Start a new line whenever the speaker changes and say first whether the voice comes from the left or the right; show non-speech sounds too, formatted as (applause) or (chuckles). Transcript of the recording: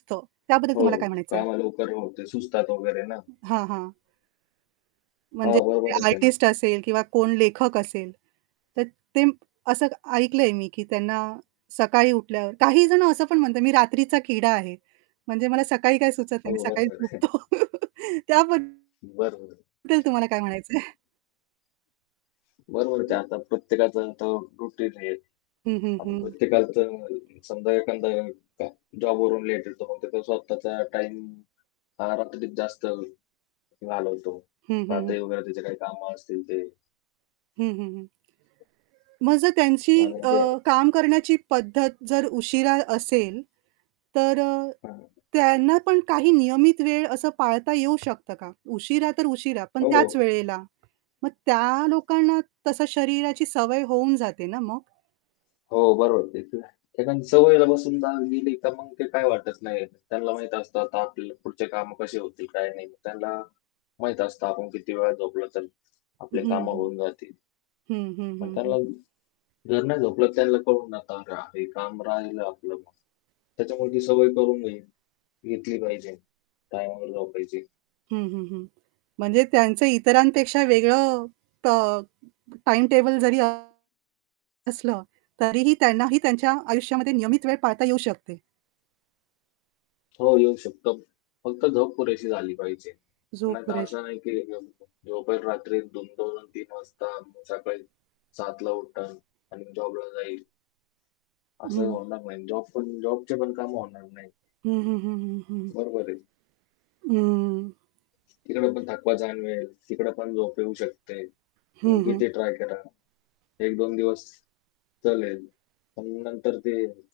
right: हो. त्याबद्दल
left: हो,
right: तुम्हाला काय म्हणायचंय?
left: कामं लवकर होते. सुचतात वगैरे ना.
right: हां, हां.
left: हो
right: म्हणजे कोणी
left: बरोबरच आहे ना.
right: आर्टिस्ट असेल किंवा कोण लेखक असेल, तर ते असं ऐकलंय मी की त्यांना सकाळी उठल्यावर काही जण असं पण म्हणतात, "मी रात्रीचा किडा आहे. म्हणजे मला सकाळी काय सुचत
left: हो
right: नाही. मी सकाळी
left: बरोबर आहे.
right: झोपतो." (chuckles) त्याबद्दल
left: बरोबर.
right: तुम्हाला काय म्हणायचंय?
left: बरोबरच आहे. आता प्रत्येकाचं तो रूटीन आहे.
right: हं, हं,
left: आ
right: हं.
left: प्रत्येकाचं समजा एखादा का जॉबवरून लेट येतो मग त्याचा स्वतःचा टाईम हा रात्रीच जास्त घालवतो.
right: हं, हं, हं.
left: रात्री वगैरे त्याची काही कामं असतील ते.
right: हं, हं, हं. मग जर त्यांची अ,
left: (unintelligible)
right: काम करण्याची पद्धत जर उशिरा असेल, तर अ,
left: हां.
right: त्यांना पण काही नियमित वेळ असं पाळता येऊ शकतं का? उशिरा तर उशिरा, पण त्याच
left: हो.
right: वेळेला. मग त्या लोकांना तसं शरीराची सवय होऊन जाते ना मग?
left: हो बरोबर. ते तर आहे. एखादी सवयला बसून जा गेली तर मग ते काही वाटत नाही. त्यांना माहीत असतं आता आपली पुढची कामं कशी होतील काय नाही. त्यांना माहीत असतं आपण किती वेळा झोपलं तर
right: हं,
left: आपली कामं
right: हं.
left: होऊन जातील.
right: हं, हं,
left: पण
right: हं, हं.
left: त्यांना जर नाही झोपलं त्यांना कळू नका हे काम राहिलं आपलं मग. त्याच्यामुळे ती सवय करून घे घेतली पाहिजे. टाइमवर झोपायची.
right: हं, हं, हं. म्हणजे त्यांचं इतरांपेक्षा वेगळं टॉ टाईम टेबल जरी असलं तरीही त्यांनाही त्यांच्या आयुष्यामध्ये नियमित वेळ पाळता येऊ शकते.
left: हो येऊ शकतो. फक्त झोप पुरेशी झाली पाहिजे.
right: झोप
left: नाहीतर
right: पुरेेशी
left: असं नाही की (unintelligible) झोपेल रात्री 2:00-2:00 आणि 3:00 वाजता अन् मग सकाळी 7:00ला उठेल आणि जॉबला जाईल. असं
right: हं.
left: होणार नाही. जॉब पण जॉबचे पण कामं होणार नाही.
right: हं, हं, हं, हं, हं.
left: बरोबर आहे.
right: हं.
left: तिकडे पण थकवा जाणवेल. तिकडे पण झोप येऊ शकते. तुम्ही
right: हं, हं.
left: किती ट्राय करा. 1-2 दिवस चालेल. पण नंतर ते